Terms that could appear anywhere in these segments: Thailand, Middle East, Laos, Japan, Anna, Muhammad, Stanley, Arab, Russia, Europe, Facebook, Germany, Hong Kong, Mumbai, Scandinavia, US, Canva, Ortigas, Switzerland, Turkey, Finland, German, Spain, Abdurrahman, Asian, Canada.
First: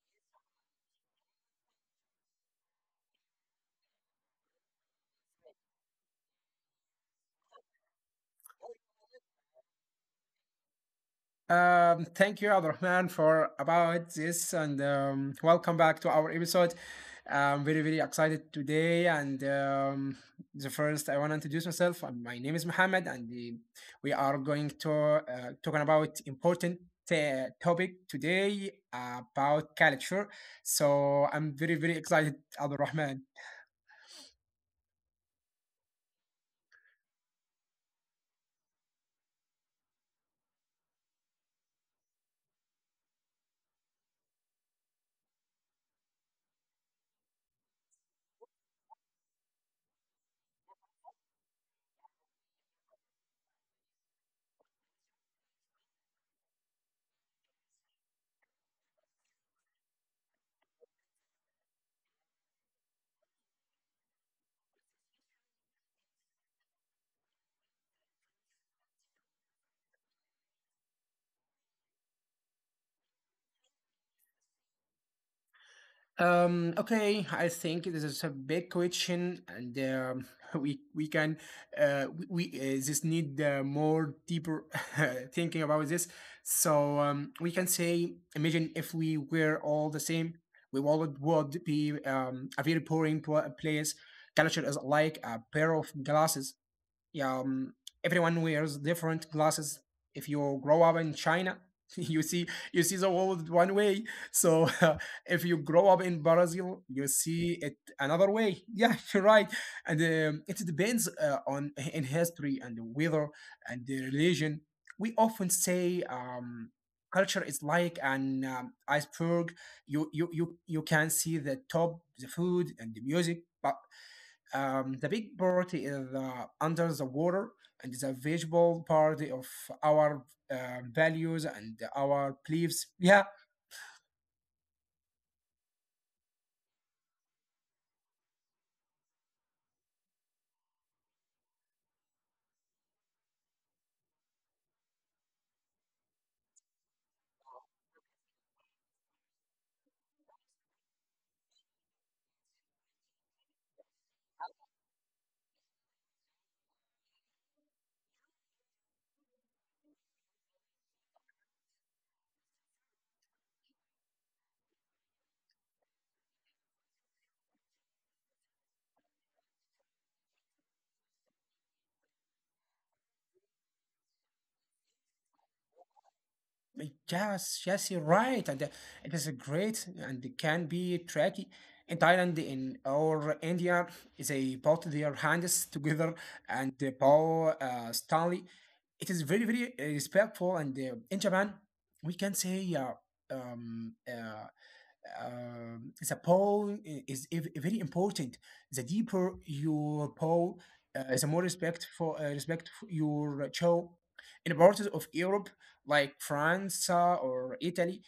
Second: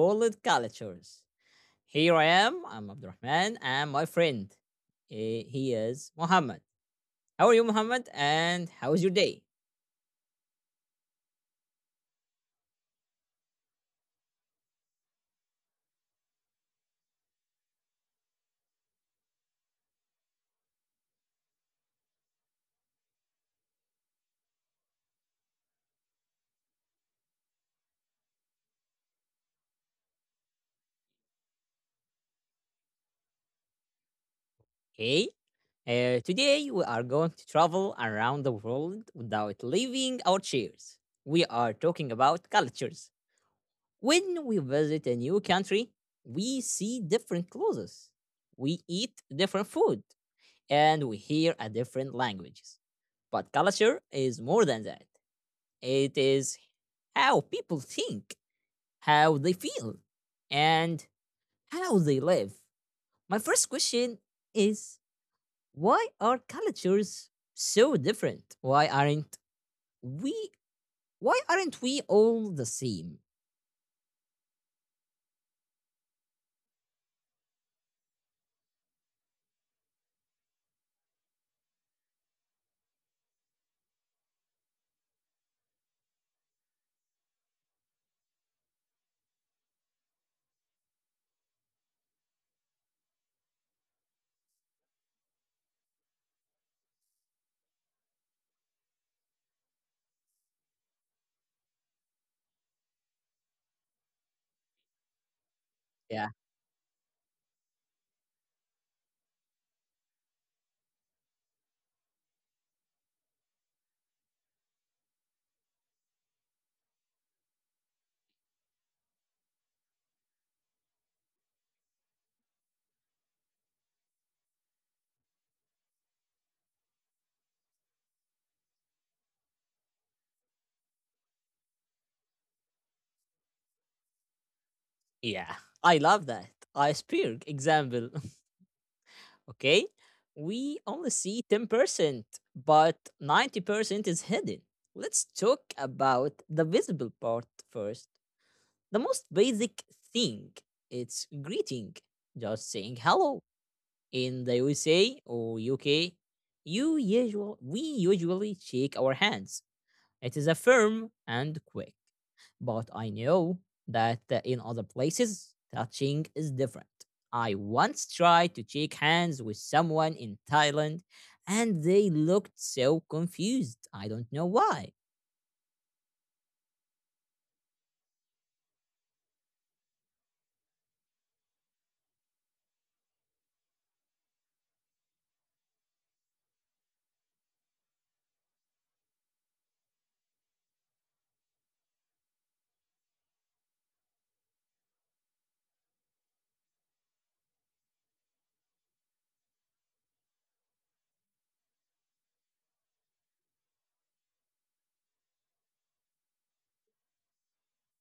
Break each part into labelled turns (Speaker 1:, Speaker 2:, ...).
Speaker 1: world cultures. Here I am, I'm Abdurrahman, and my friend, he is Muhammad. How are you, Muhammad? And how is your day?
Speaker 2: Thank you, Abdurrahman, for about this, and welcome back to our episode. I'm very, very excited today. And I want to introduce myself. My name is Mohammed, and we are going to talking about important topic today about culture. So I'm very, very excited, Abdurrahman.
Speaker 1: Hey, today we are going to travel around the world without leaving our chairs. We are talking about cultures. When we visit a new country, we see different clothes, we eat different food, and we hear a different languages. But culture is more than that. It is how people think, how they feel, and how they live. My first question is, why are cultures so different? We why aren't we all the same?
Speaker 2: Okay, I think this is a big question, and we we can uh, we, we just need more deeper thinking about this. So we can say, imagine if we were all the same, we all would be a very boring place. Culture is like a pair of glasses, yeah, everyone wears different glasses. If you grow up in China, you see you see the world one way. So if you grow up in
Speaker 1: Yeah.
Speaker 2: Brazil, you see it another way. Yeah, you're right. And it depends on in history and the weather and the religion. We often say, culture is like an iceberg. You can see the top, the food, and the music, but the big party is under the water and is a visual party of our values and our beliefs. Yeah,
Speaker 1: Yeah, I love that. Iceberg example. Okay, we only see 10%, but 90% is hidden. Let's talk about the visible part first. The most basic thing, it's greeting, just saying hello. In the USA or UK, you usual we usually shake our hands. It is a firm and quick, but I know that in other places, touching is different. I once tried to shake hands with someone in Thailand, and they looked so confused. I don't know why.
Speaker 2: yes, yes, you're right. And it is great and it can be tricky. In Thailand, or India, they put their hands together and they bow Stanley. It is very, very respectful. And in Japan, we can say um, uh, the poem is very important. The deeper your poem, the more respect for your show. In parts of Europe, like France or Italy,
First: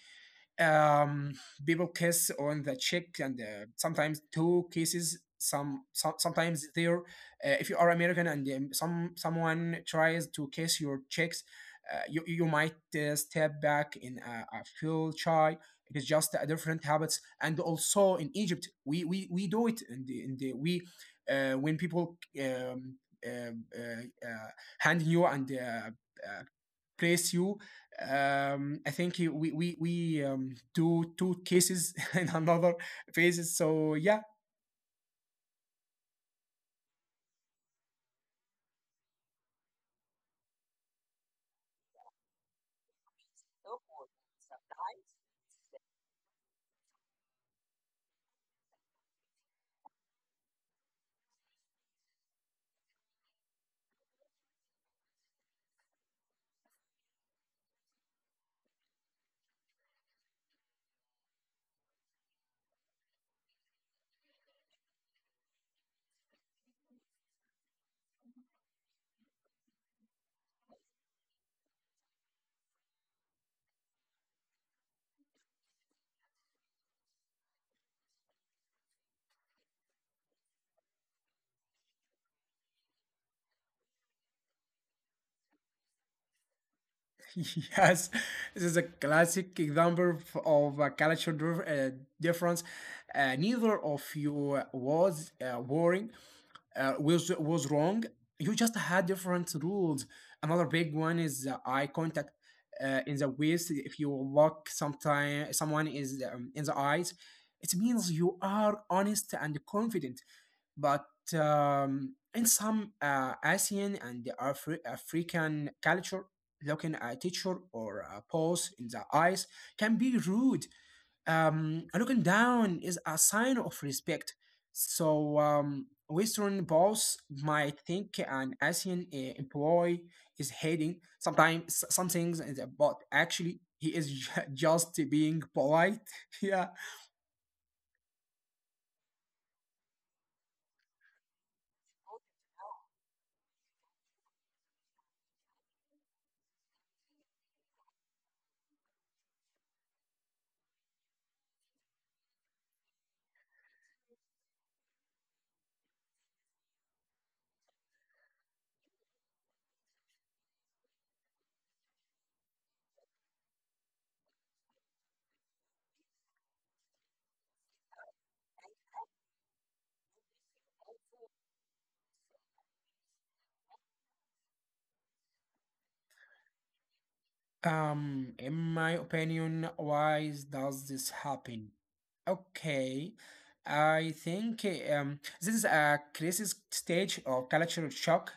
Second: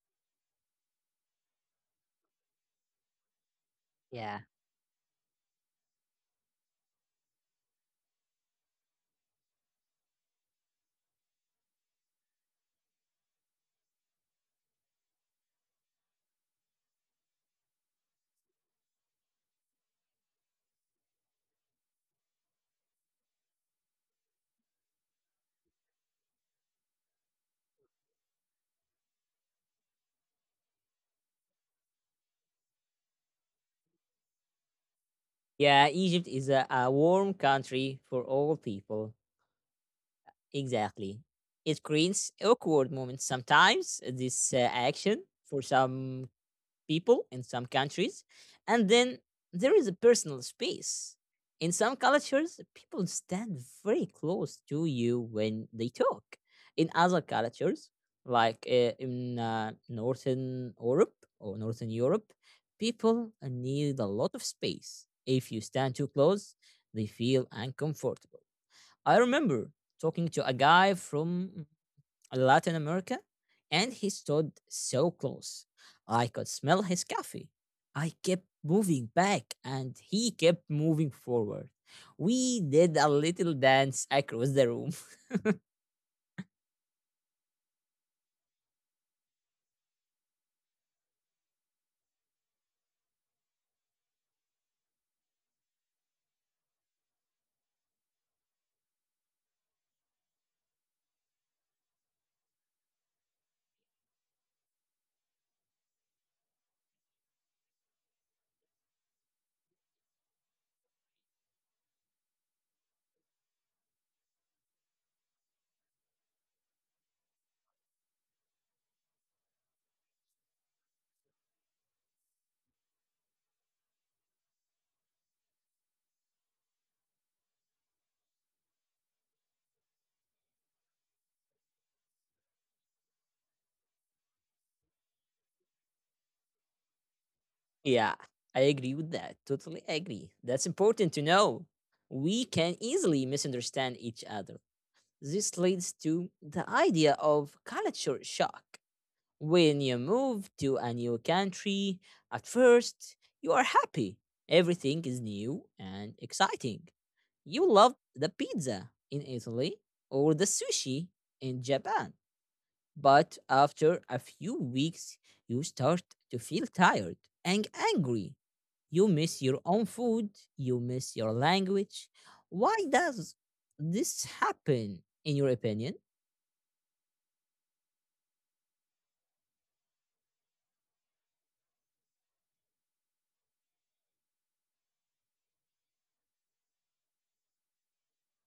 Speaker 2: um, people kiss on the cheek and sometimes
Speaker 1: Yeah.
Speaker 2: two kisses some sometimes there. Uh, if you are American and someone tries to kiss your cheeks, you, you might step back in a feel shy. It is just a different habits, and also in Egypt we do it in the we, when people um, uh, uh, hand you and uh, praise you. I think we do two cases in another phases. So yeah,
Speaker 1: Yeah, Egypt is a warm country for all people. Exactly. It creates awkward moments sometimes, this action for some people in some countries. And then there is a personal space. In some cultures, people stand very close to you when they talk. In other cultures, like in Northern Europe, people need a lot of space. If you stand too close, they feel uncomfortable. I remember talking to a guy from Latin America, and he stood so close. I could smell his coffee. I kept moving back, and he kept moving forward. We did a little dance across the room.
Speaker 2: yes, this is a classic example of a difference. Neither of you was worrying was wrong. You just had different rules. Another big one is eye contact in the waist. If you look sometime someone is in the eyes, it means you are honest and confident. But in some Asian and African culture, looking at a teacher or a boss in the eyes can be rude. Looking down is a sign of respect. So, Western boss might think an Asian employee is hating sometimes some things, but actually he is just being polite. Yeah.
Speaker 1: Yeah, I agree with that. Totally agree. That's important to know. We can easily misunderstand each other. This leads to the idea of culture shock. When you move to a new country, at first you are happy. Everything is new and exciting. You love the pizza in Italy or the sushi in Japan. But after a few weeks, you start to feel tired and angry. You miss your own food, you miss your language. Why does this happen, in your opinion?
Speaker 2: In my opinion, why does this happen? Okay, I think this is a crisis stage or cultural shock.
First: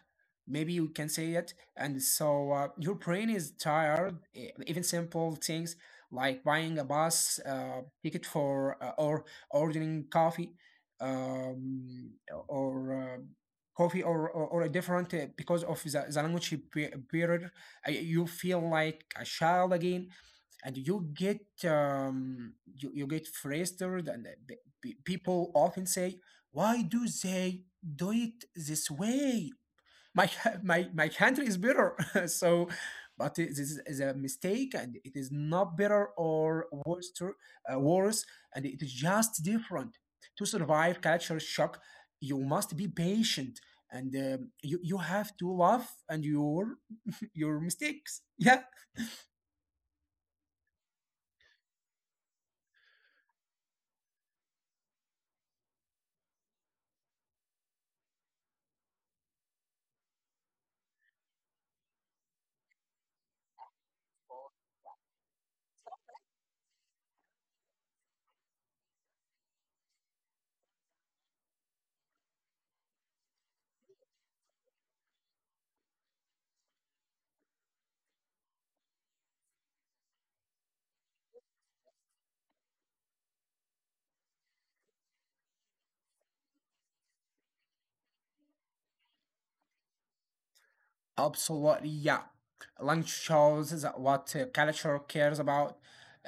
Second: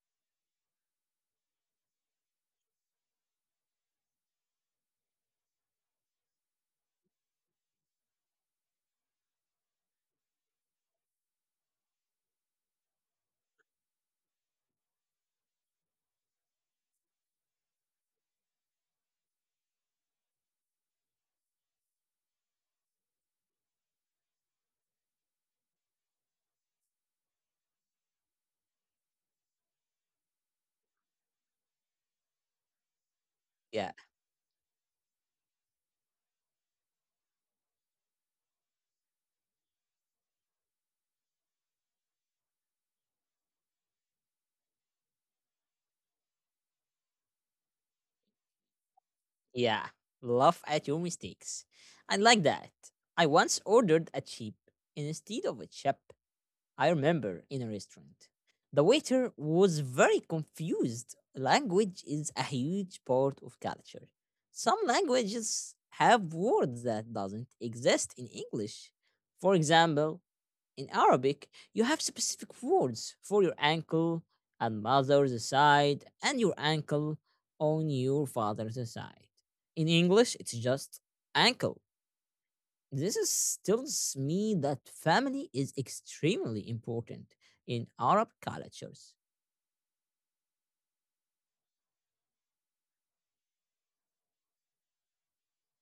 Speaker 2: Maybe you can say it. And so your brain is tired. Even simple things like buying a bus ticket for or ordering coffee, um, or coffee or a different because of the language barrier, you feel like a child again, and you, you get frustrated, and people often say, "Why do they do it this way? My, My country is better." So this is a
Speaker 1: Yeah,
Speaker 2: mistake, and it is not better or worse, and it is just different. To survive culture shock you must be patient, and you, you have to love and your mistakes. Yeah.
Speaker 1: yeah. Laugh at your mistakes. I like that. I once ordered a chip instead of a chip, I remember, in a restaurant. The waiter was very confused. Language is a huge part of culture. Some languages have words that doesn't exist in English. For example, in Arabic, you have specific words for your ankle on mother's side and your ankle on your father's side. In English, it's just ankle. This is tells me that family is extremely important in Arab cultures.
Speaker 2: Absolutely, yeah. Language shows that what culture cares about.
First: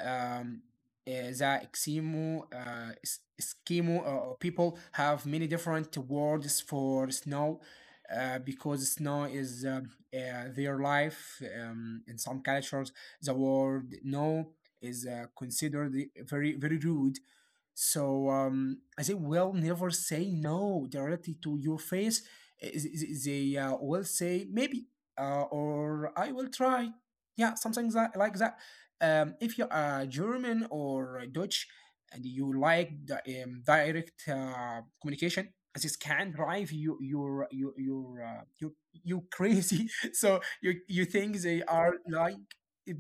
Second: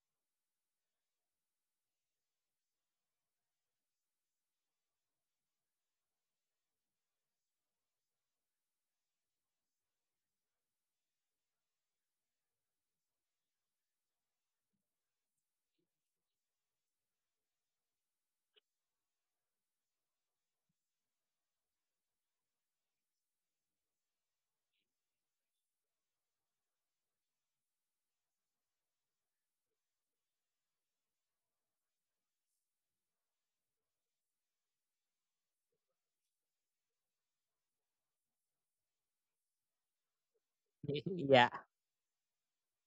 Speaker 2: Um, Eskimo people have many different words for snow because snow is their life. In some cultures, the word "no" is considered very, very rude. So they will never say no directly to your face. Uh, th- They will say maybe, or "I will try." Yeah, something like that. If you are German or Dutch and you like the, direct communication, this can drive you crazy. So you think
Speaker 1: Yeah,
Speaker 2: they are like,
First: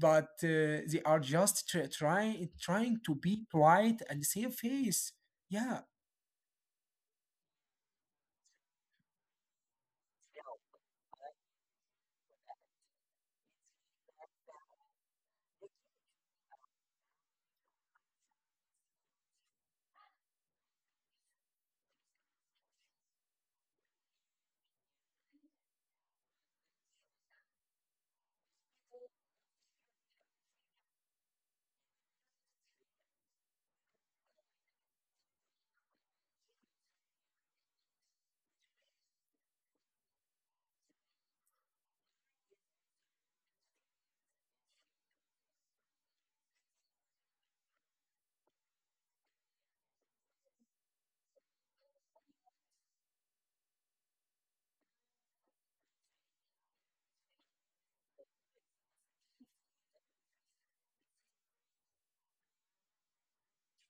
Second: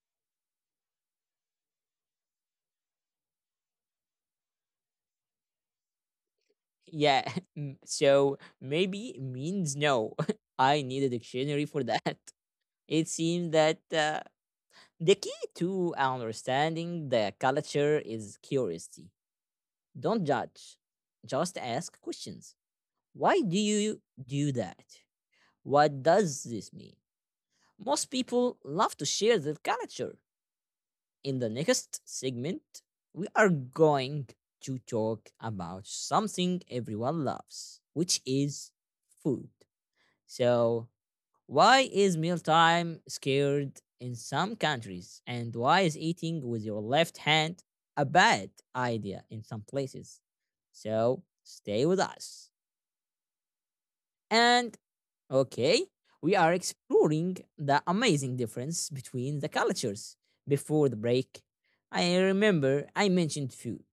Speaker 2: but they are just trying to be polite and save face. Yeah.
Speaker 1: yeah. So maybe means no. I need a dictionary for that. It seems that the key to understanding the culture is curiosity. Don't judge. Just ask questions. Why do you do that? What does this mean? Most people love to share their culture. In the next segment, we are going to talk about something everyone loves, which is food. So, why is mealtime scared in some countries? And why is eating with your left hand a bad idea in some places? So stay with us. And okay, we are exploring the amazing difference between the cultures. Before the break, I remember I mentioned food.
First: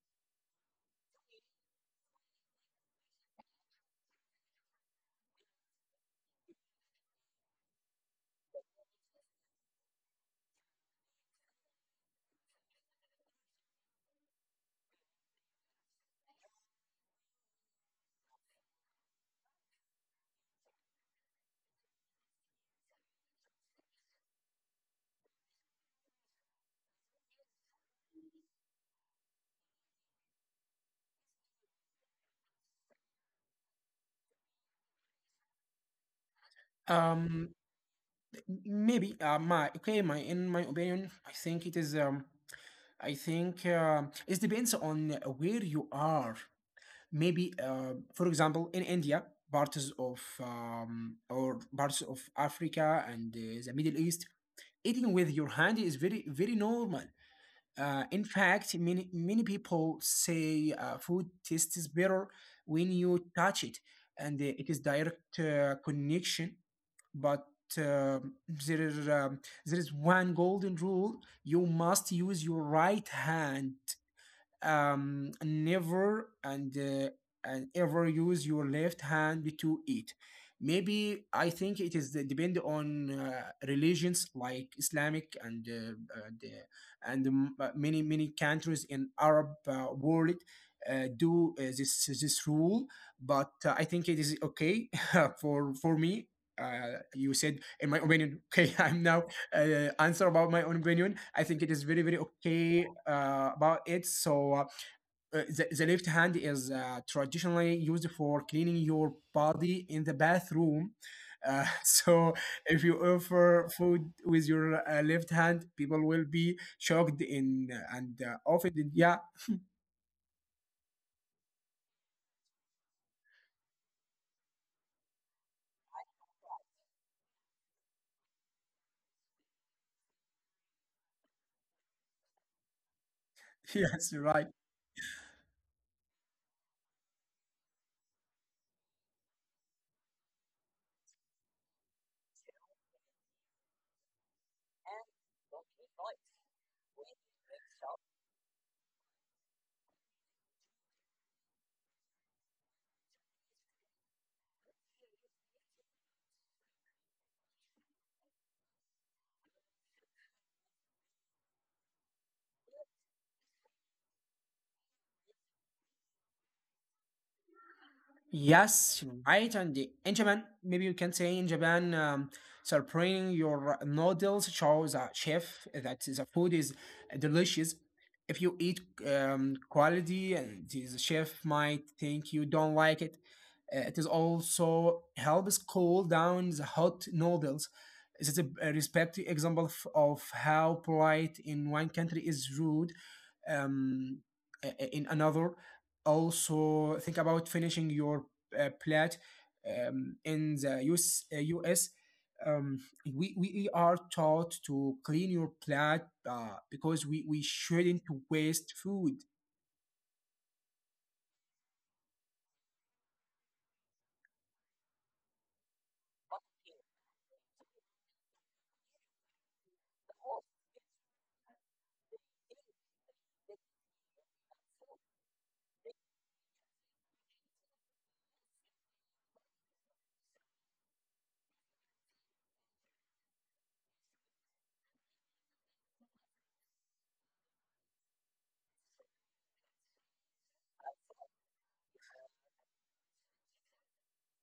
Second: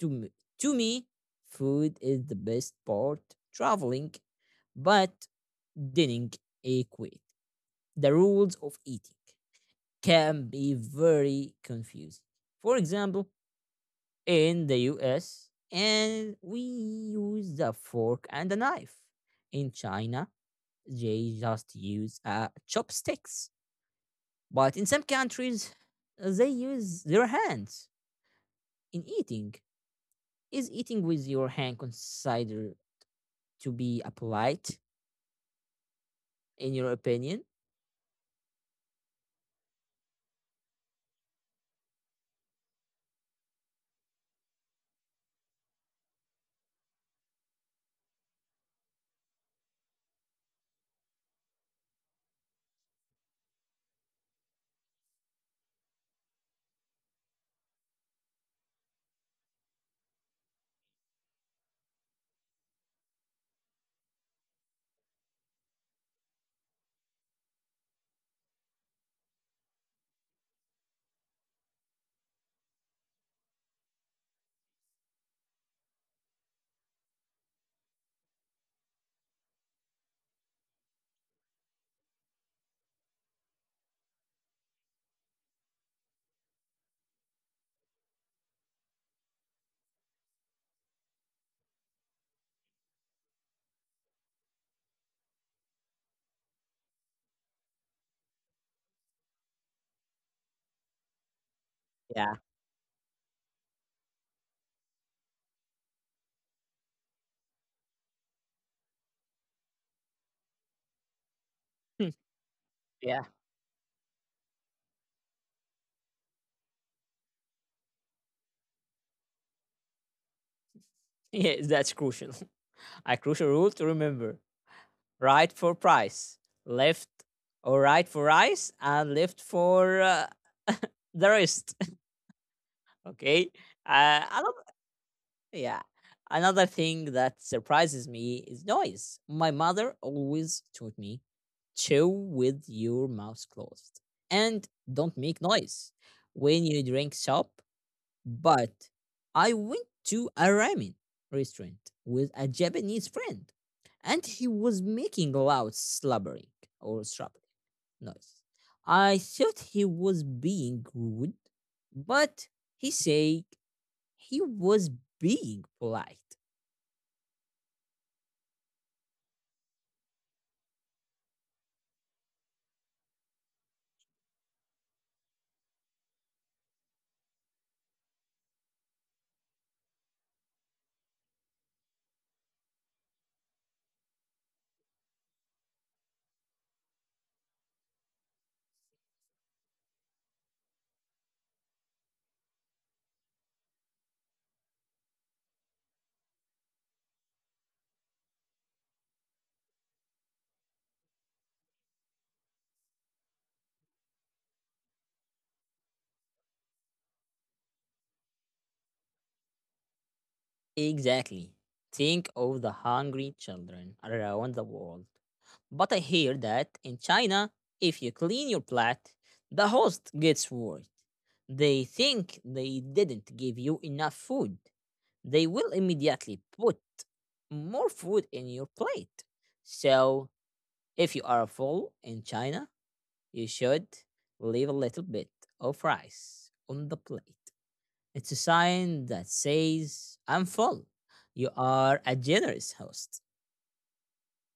Speaker 1: To me, to me, food is the best part traveling, but didn't equate the rules of eating. Can be very confusing. For example, in the US, and we use a fork and a knife. In China, they just use chopsticks. But in some countries, they use their hands in eating. Is eating with your hand considered to be a polite, in your
Speaker 2: Um.
Speaker 1: opinion?
Speaker 2: Maybe. My okay. My in my opinion, I think it is. I think it depends on where you are. Maybe. For example, in India, parts of Africa and the Middle East, eating with your hand is very very normal. In fact, many many people say food tastes better when you touch it, and it is direct connection. But um there is um, there is one golden rule: you must use your right hand, never and ever use your left hand to eat. Maybe I think it depend on religions like Islamic and, many many countries in Arab world do this rule. But I think it is okay for me. You said in my opinion. Okay, I'm now answer about my own opinion. I think it is very, very
Speaker 1: Yeah.
Speaker 2: okay about it. So the left hand is traditionally used for cleaning your body in the bathroom. So if you
Speaker 1: Yeah.
Speaker 2: offer food with your left hand, people will be shocked in and offended. Yeah,
Speaker 1: Yeah, that's crucial. A crucial rule to remember. Right for price, left or right for eyes, and left for the rest. Okay.
Speaker 2: yes, right.
Speaker 1: Another, yeah. Another thing that surprises me is noise. My mother always taught me chew with your mouth closed and don't make noise when you drink soup, but I went to a ramen restaurant with a Japanese friend, and he was making loud slubbering or strubbling noise. I thought he was being rude, but he said he was being polite.
Speaker 2: Yes, mm, right. And in Japan, maybe you can say in Japan, serving your noodles shows a chef that the food is delicious. If you eat quality, and the chef might think you don't like it. It is also helps cool down the hot noodles. This is a respect example of how polite in one country is rude um, in another. Also think about finishing your plat, in the US, US, um, we are taught to clean your plate because we shouldn't waste food.
Speaker 1: Exactly. Think of the hungry children around the world. But I hear that in China, if you clean your plate, the host gets worried. They think they didn't give you enough food. They will immediately put more food in your plate. So, if you are full in China, you should leave a little bit of rice on the plate. It's a sign that says, I'm full. You are a generous host.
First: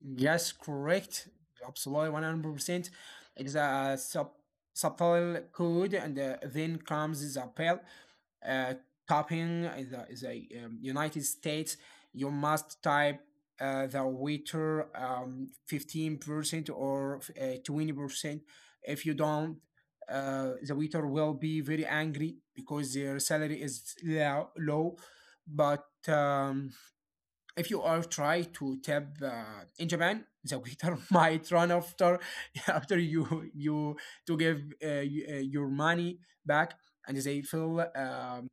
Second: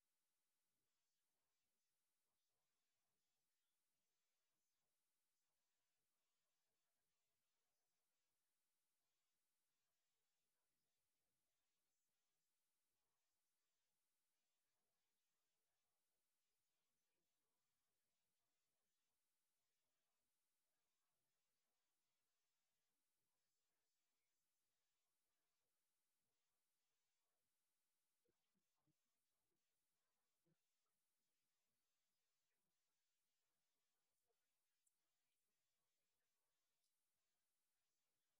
Speaker 2: Yes, correct. Absolutely, 100%. It is a subtle code, and then comes the pill. Uh, Tapping in the United States, you must type the waiter 15% or 20%. If you don't, the waiter will be very angry because their salary is low. But if you are try to tap in Japan, the waiter might run after after you to give your money back, and they feel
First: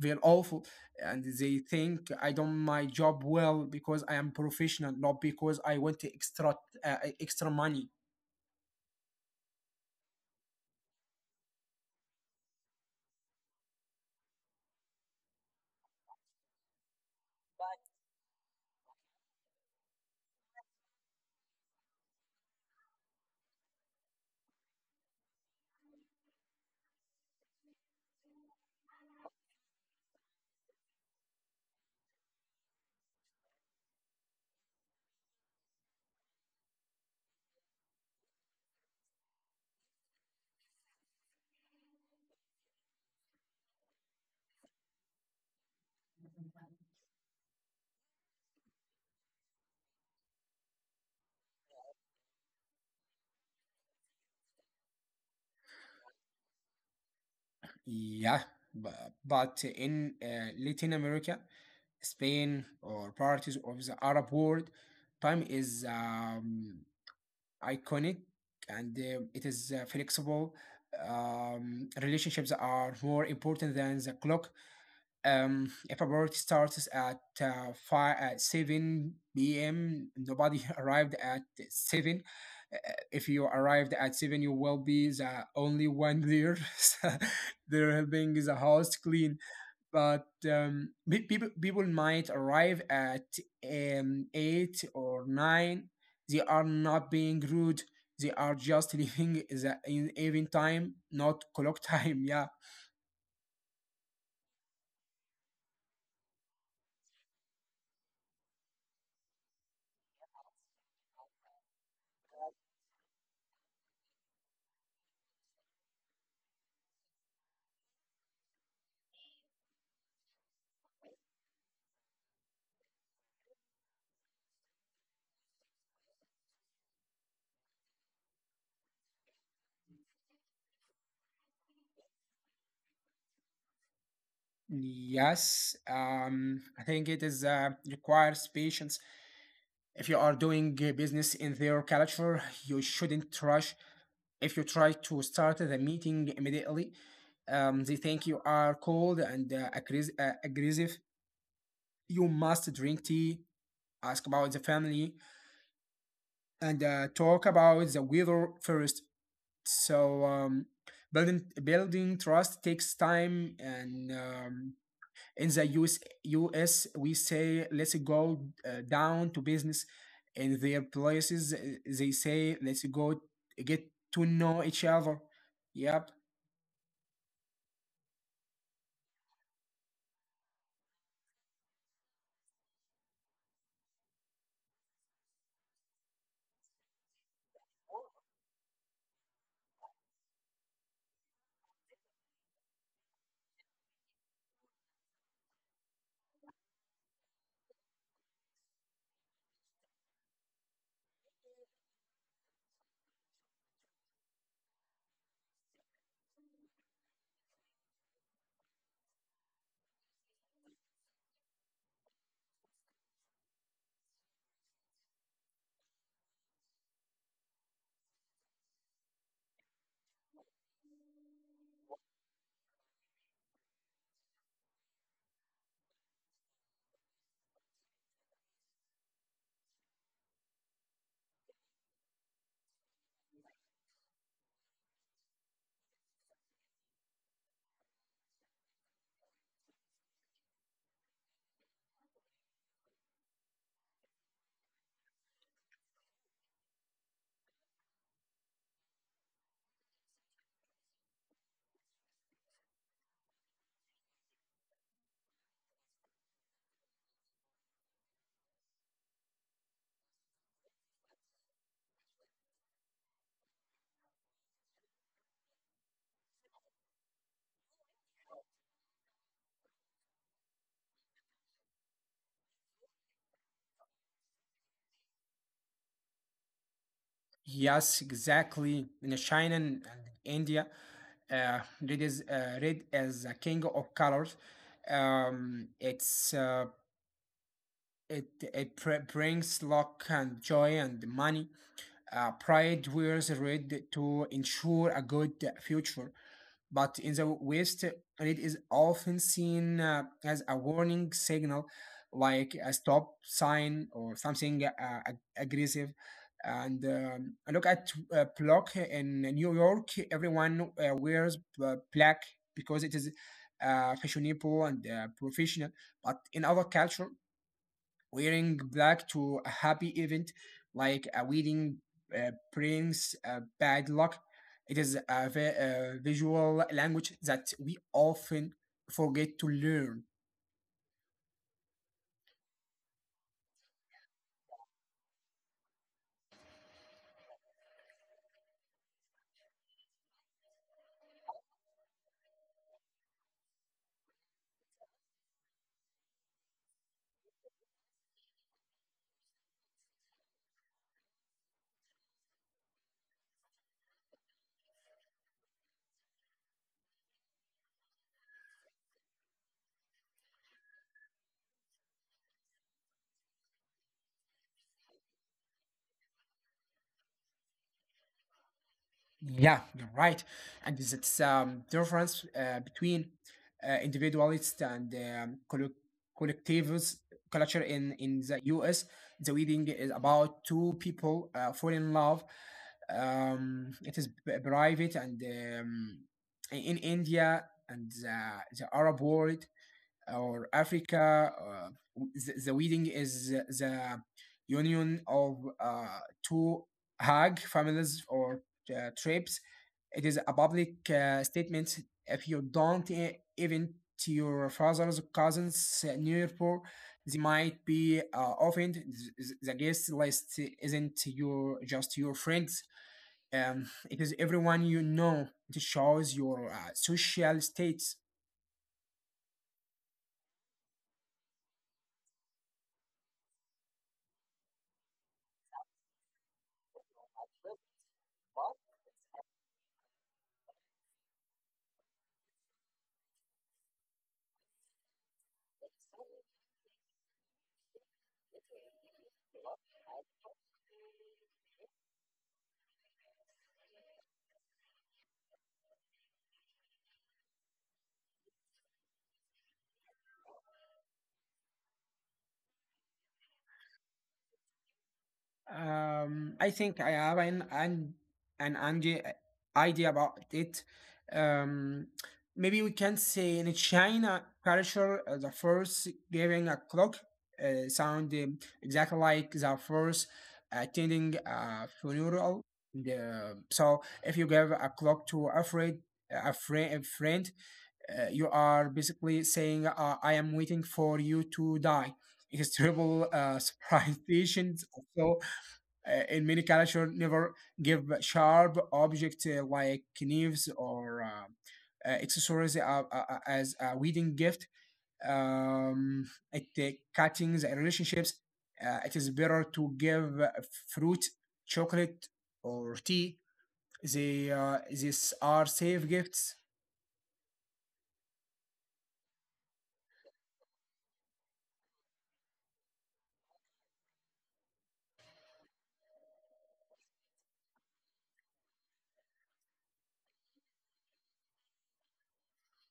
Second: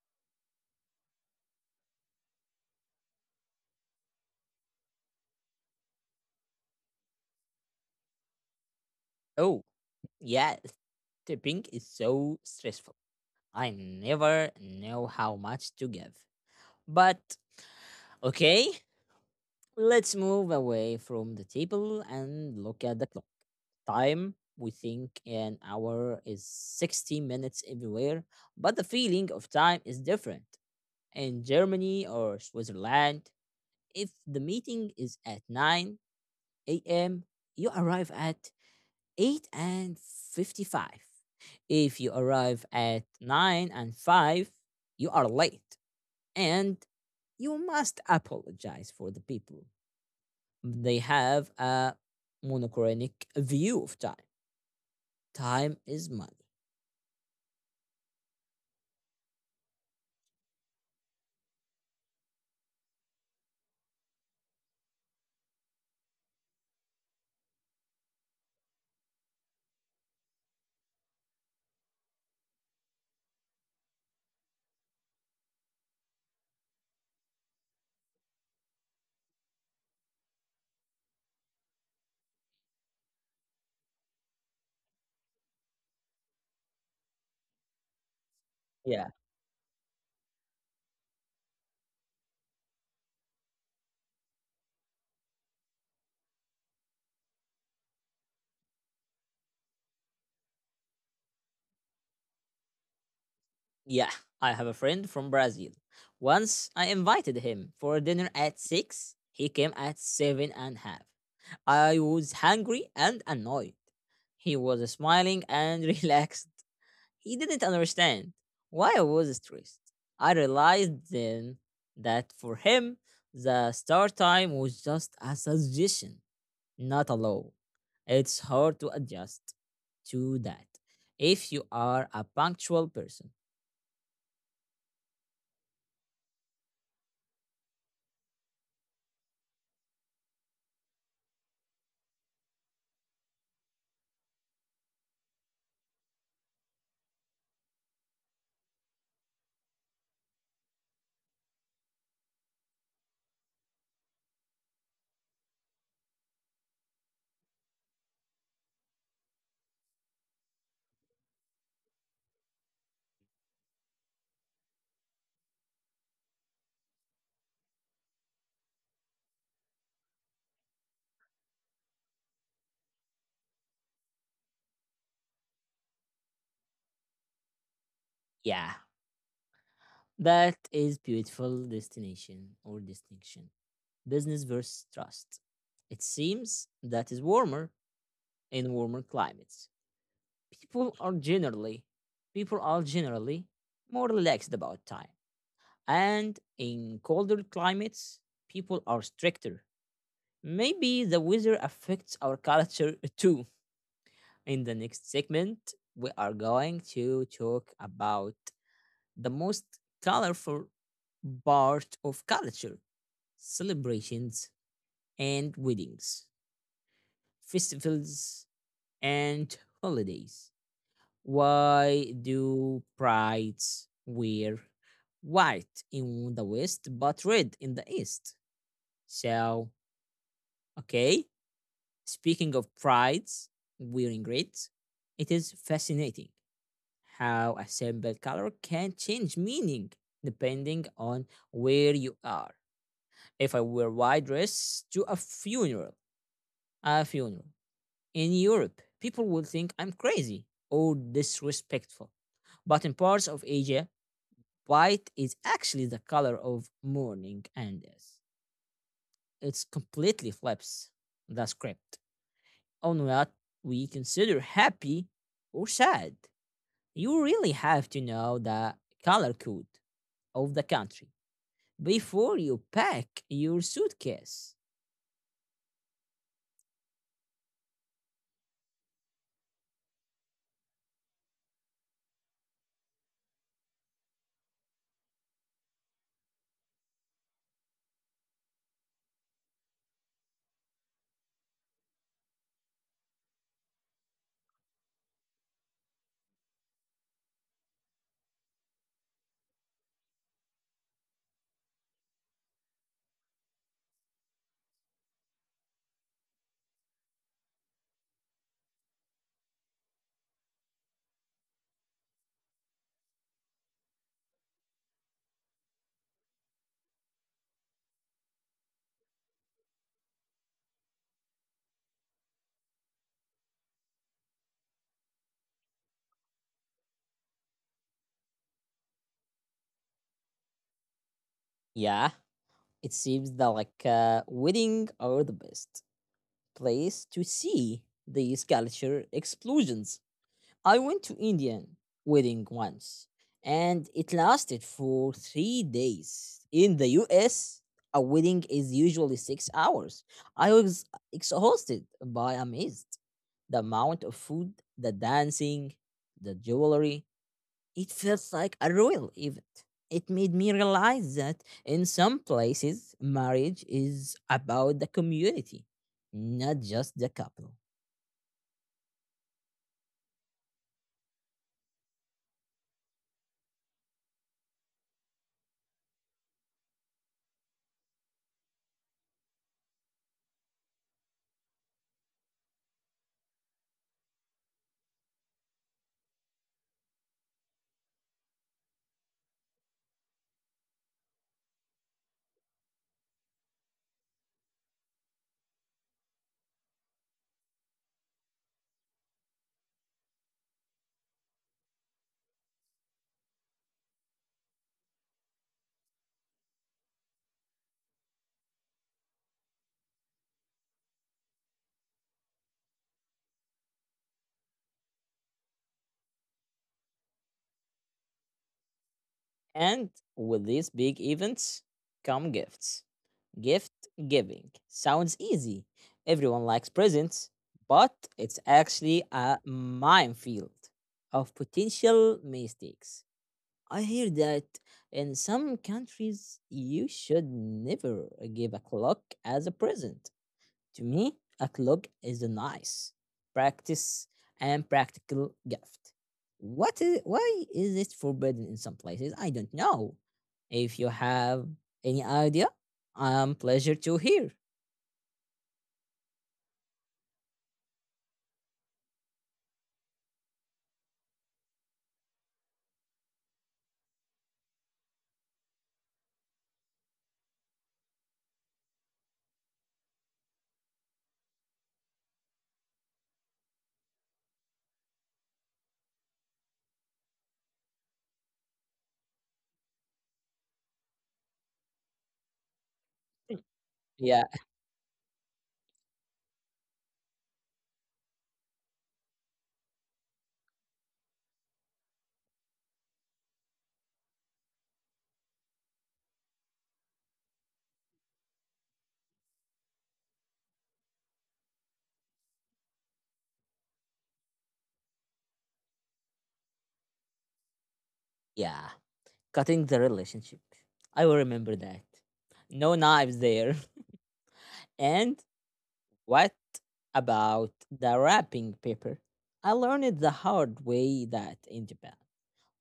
Speaker 2: feel awful, and they think I done my job well because I am professional, not because I want to extra money.
Speaker 1: Oh, yeah, tipping is so stressful. I never know how much to give. But okay, let's move away from the table and look at the clock. Time, we think an hour is 60 minutes everywhere, but the feeling of time is different. In Germany or Switzerland, if the meeting is at 9 a.m., you arrive at 8 and 55. If you arrive at 9 and 5, you are late, and you must apologize for the people. They have a monochronic view of time. Time is money.
Speaker 2: Yeah, but in Latin America, Spain or parties of the Arab world, time is iconic and it is flexible. Relationships are more important than the clock. If a party starts at five at seven p.m., nobody arrived at seven. Uh, If you arrived at seven, you will be the only one there. So they're helping the house
Speaker 1: Yeah.
Speaker 2: clean, but people might arrive at eight or nine. They are not being rude. They are just leaving the in even time, not clock time. Yeah.
Speaker 1: Yeah, I have a friend from Brazil. Once I invited him for dinner at 6, he came at seven and a half. I was hungry and annoyed. He was smiling and relaxed. He didn't understand why I was stressed. I realized then that for him, the start time was just a suggestion, not a law. It's hard to adjust to that if you are a punctual person.
Speaker 2: Yes. I think it is requires patience. If you are doing business in their culture, you shouldn't rush. If you try to start the meeting immediately, they think you are cold and aggressive. You must drink tea, ask about the family, and talk about the weather first. So building trust takes time, and in the US we say, "Let's go down to business." In their places, they say, "Let's go get to know each other." Yep.
Speaker 1: Yeah, that is beautiful destination or distinction. Business versus trust. It seems that is warmer in warmer climates. people are generally people are generally more relaxed about time, and in colder climates people are stricter. Maybe the weather affects our culture too. In the next segment, we are going to talk about the most colorful part of culture: celebrations and weddings, festivals, and holidays. Why do prides wear white in the West but red in the East? So, okay, speaking of prides wearing red, it is fascinating how a simple color can change meaning depending on where you are. If I wear white dress to a funeral, a funeral in Europe, people will think I'm crazy or disrespectful. But in parts of Asia, white is actually the color of mourning and death. It's completely flips the script on what we consider happy or sad. You really have to know the color code of the country before you pack your suitcase.
Speaker 2: Yes, exactly. In China and India, red as a king of colors. Um, it's uh, It, it brings luck and joy and money. Pride wears red to ensure a good future. But in the West, red is often seen as a warning signal, like a stop sign or something aggressive. And I look at block in New York. Everyone wears black because it is fashionable and professional. But in other culture, wearing black to a happy event like a wedding brings bad luck. It is a visual language that we often forget to learn.
Speaker 1: Yeah, it seems that like wedding are the best place to see these culture explosions. I went to Indian wedding once, and it lasted for 3 days. In the US, a wedding is usually 6 hours. I was exhausted by amazed the amount of food, the dancing, the jewelry. It felt like a royal event. It made me realize that in some places marriage is about the community, not just the couple.
Speaker 2: Yeah, you're right. And there's it's difference between individualist and collectivist culture in the US. The wedding is about two people fall in love. It is private, and in India and the Arab world or Africa. The wedding is the union of two Hag families or tribes. It is a public statement. If you don't even to your father's cousins neighbor, they might be offended. The guest list isn't your just your friends. It is everyone you know. It shows your social status.
Speaker 1: And with these big events come gifts. Gift giving sounds easy. Everyone likes presents, but it's actually a minefield of potential mistakes. I hear that in some countries you should never give a clock as a present. To me, a clock is a nice practice and practical gift. What is why is it forbidden in some places? I don't know. If you have any idea, I'm pleasure to hear.
Speaker 2: I think I have an idea idea about it. Um, Maybe we can say in China culture, the first giving a clock sound exactly like the first attending a funeral. So if you give a clock to a friend, you are basically saying, "I am waiting for you to die." It is terrible surprise.
Speaker 1: Yeah,
Speaker 2: So in many cultures never give sharp objects like knives or accessories as a wedding gift. Um, at the cuttings and relationships, it is better to give fruit, chocolate, or tea. They These are safe gifts.
Speaker 1: yeah. Cutting the relationship. I will remember that. No knives there. And what about the wrapping paper? I learned it the hard way that in Japan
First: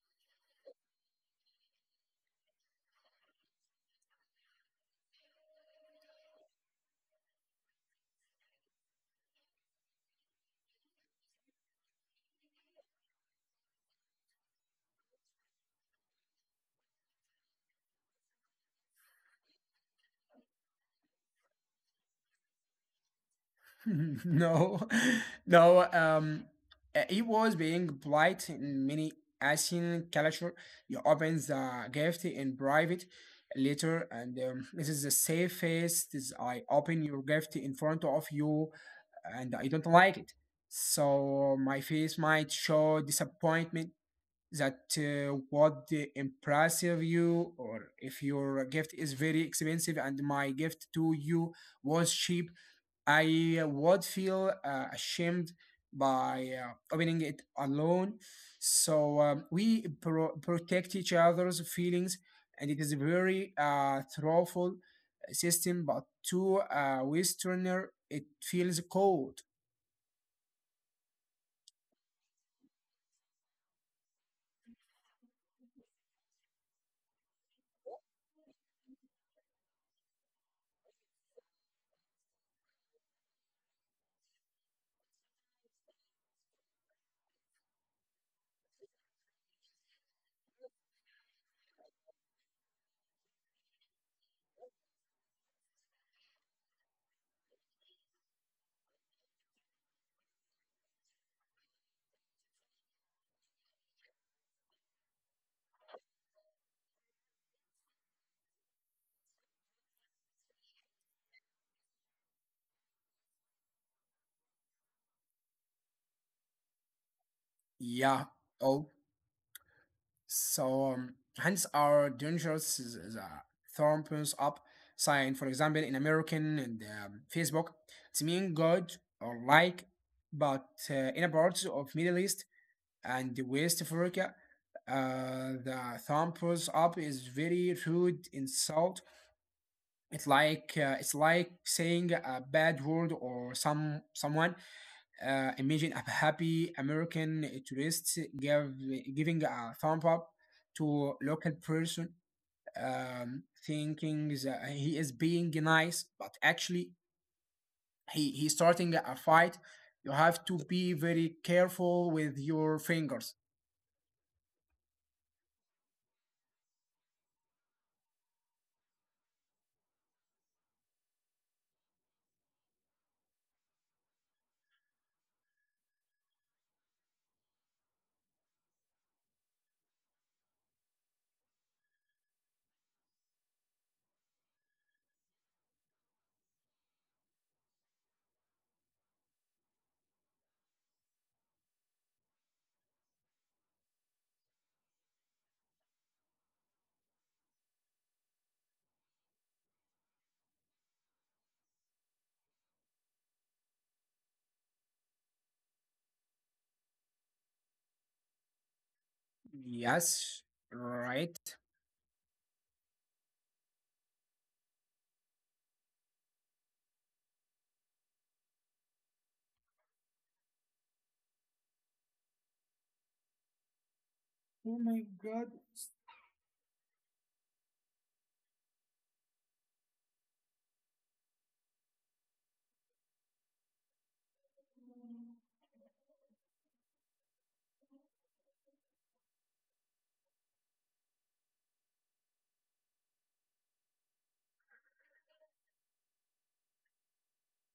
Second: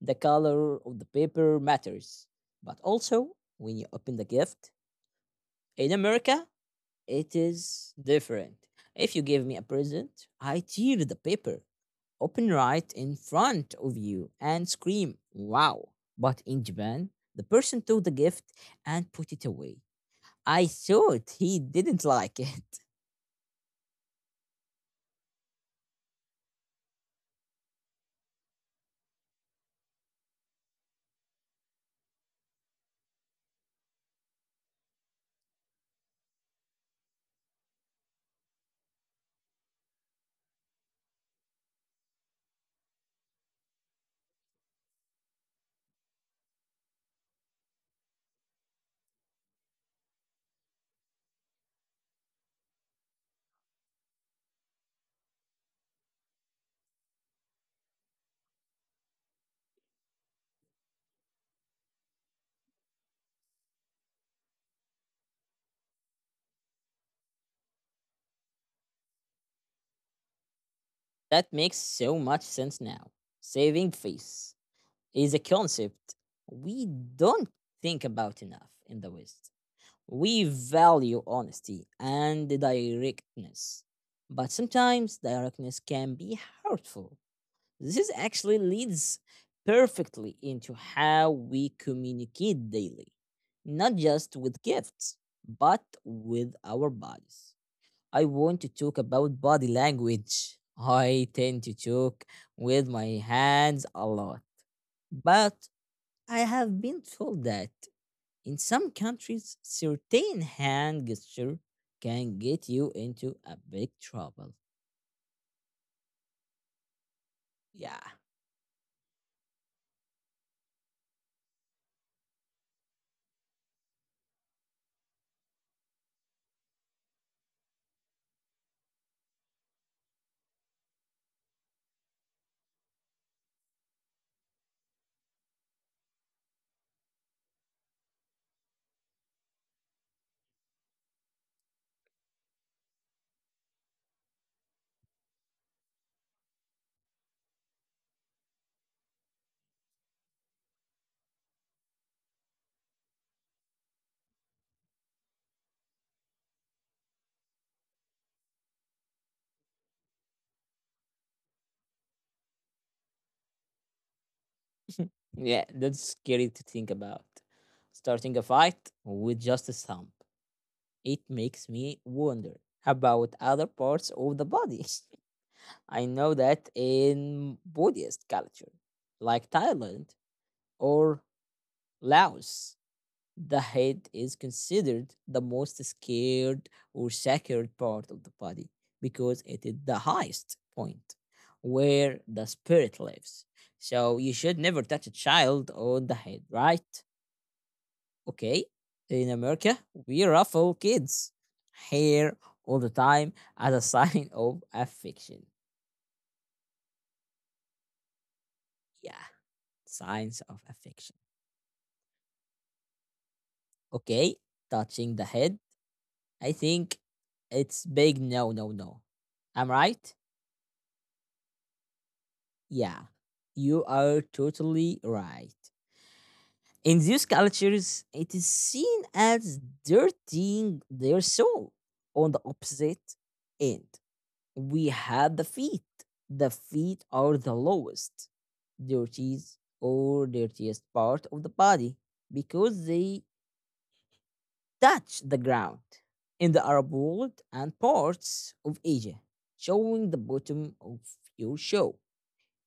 Speaker 1: the color of the paper matters. But also, when you open the gift, in America, it is different. If you give me a present, I tear the paper, open right in front of you, and scream, wow. But in Japan, the person took the gift and put it away. I thought he didn't like it.
Speaker 2: No, no. It was being polite in many Asian culture. You open the gift in private later, and this is the safest. Is I open your gift in front of you, and I don't like it. So my face might show disappointment, that what the impressive you, or if your gift is very expensive and my gift to you was cheap, I would feel ashamed by opening it alone. So we protect each other's feelings, and it is a very thoughtful system. But to a Westerner, it feels cold.
Speaker 1: That makes so much sense now. Saving face is a concept we don't think about enough in the West. We value honesty and directness, but sometimes directness can be hurtful. This is actually leads perfectly into how we communicate daily, not just with gifts, but with our bodies. I want to talk about body language. I tend to talk with my hands a lot, but I have been told that in some countries, certain hand gesture can get you into a big trouble. Yeah,
Speaker 2: Yeah. Oh, so hence our dangerous is a thumbs up sign. For example, in American and Facebook, it's mean good or like, but in parts of Middle East and West Africa, the thumbs up is very rude insult. It's like saying a bad word or some someone. Uh, imagine a happy American tourist giving a thumb up to local person, thinking that he is being nice, but actually he's starting a fight. You have to be very careful with your fingers.
Speaker 1: yeah, that's scary to think about. Starting a fight with just a thumb. It makes me wonder about other parts of the body. I know that in Buddhist culture, like Thailand or Laos, the head is considered the most scared or sacred part of the body because it is the highest point where the spirit lives. So you should never touch a child on the head, right? Okay. In America, we ruffle kids' hair all the time as a sign of affection. Yeah, signs
Speaker 2: Yes,
Speaker 1: of affection.
Speaker 2: right.
Speaker 1: Okay, touching the head. I think it's big no, no, no. I'm right? Yeah, you are
Speaker 2: Oh
Speaker 1: totally
Speaker 2: my God!
Speaker 1: right. In these cultures, it is seen as dirtying their soul. On the opposite end, we have the feet. The feet are the lowest, dirtiest or dirtiest part of the body because they touch the ground. In the Arab world and parts of Asia, showing the bottom of your shoe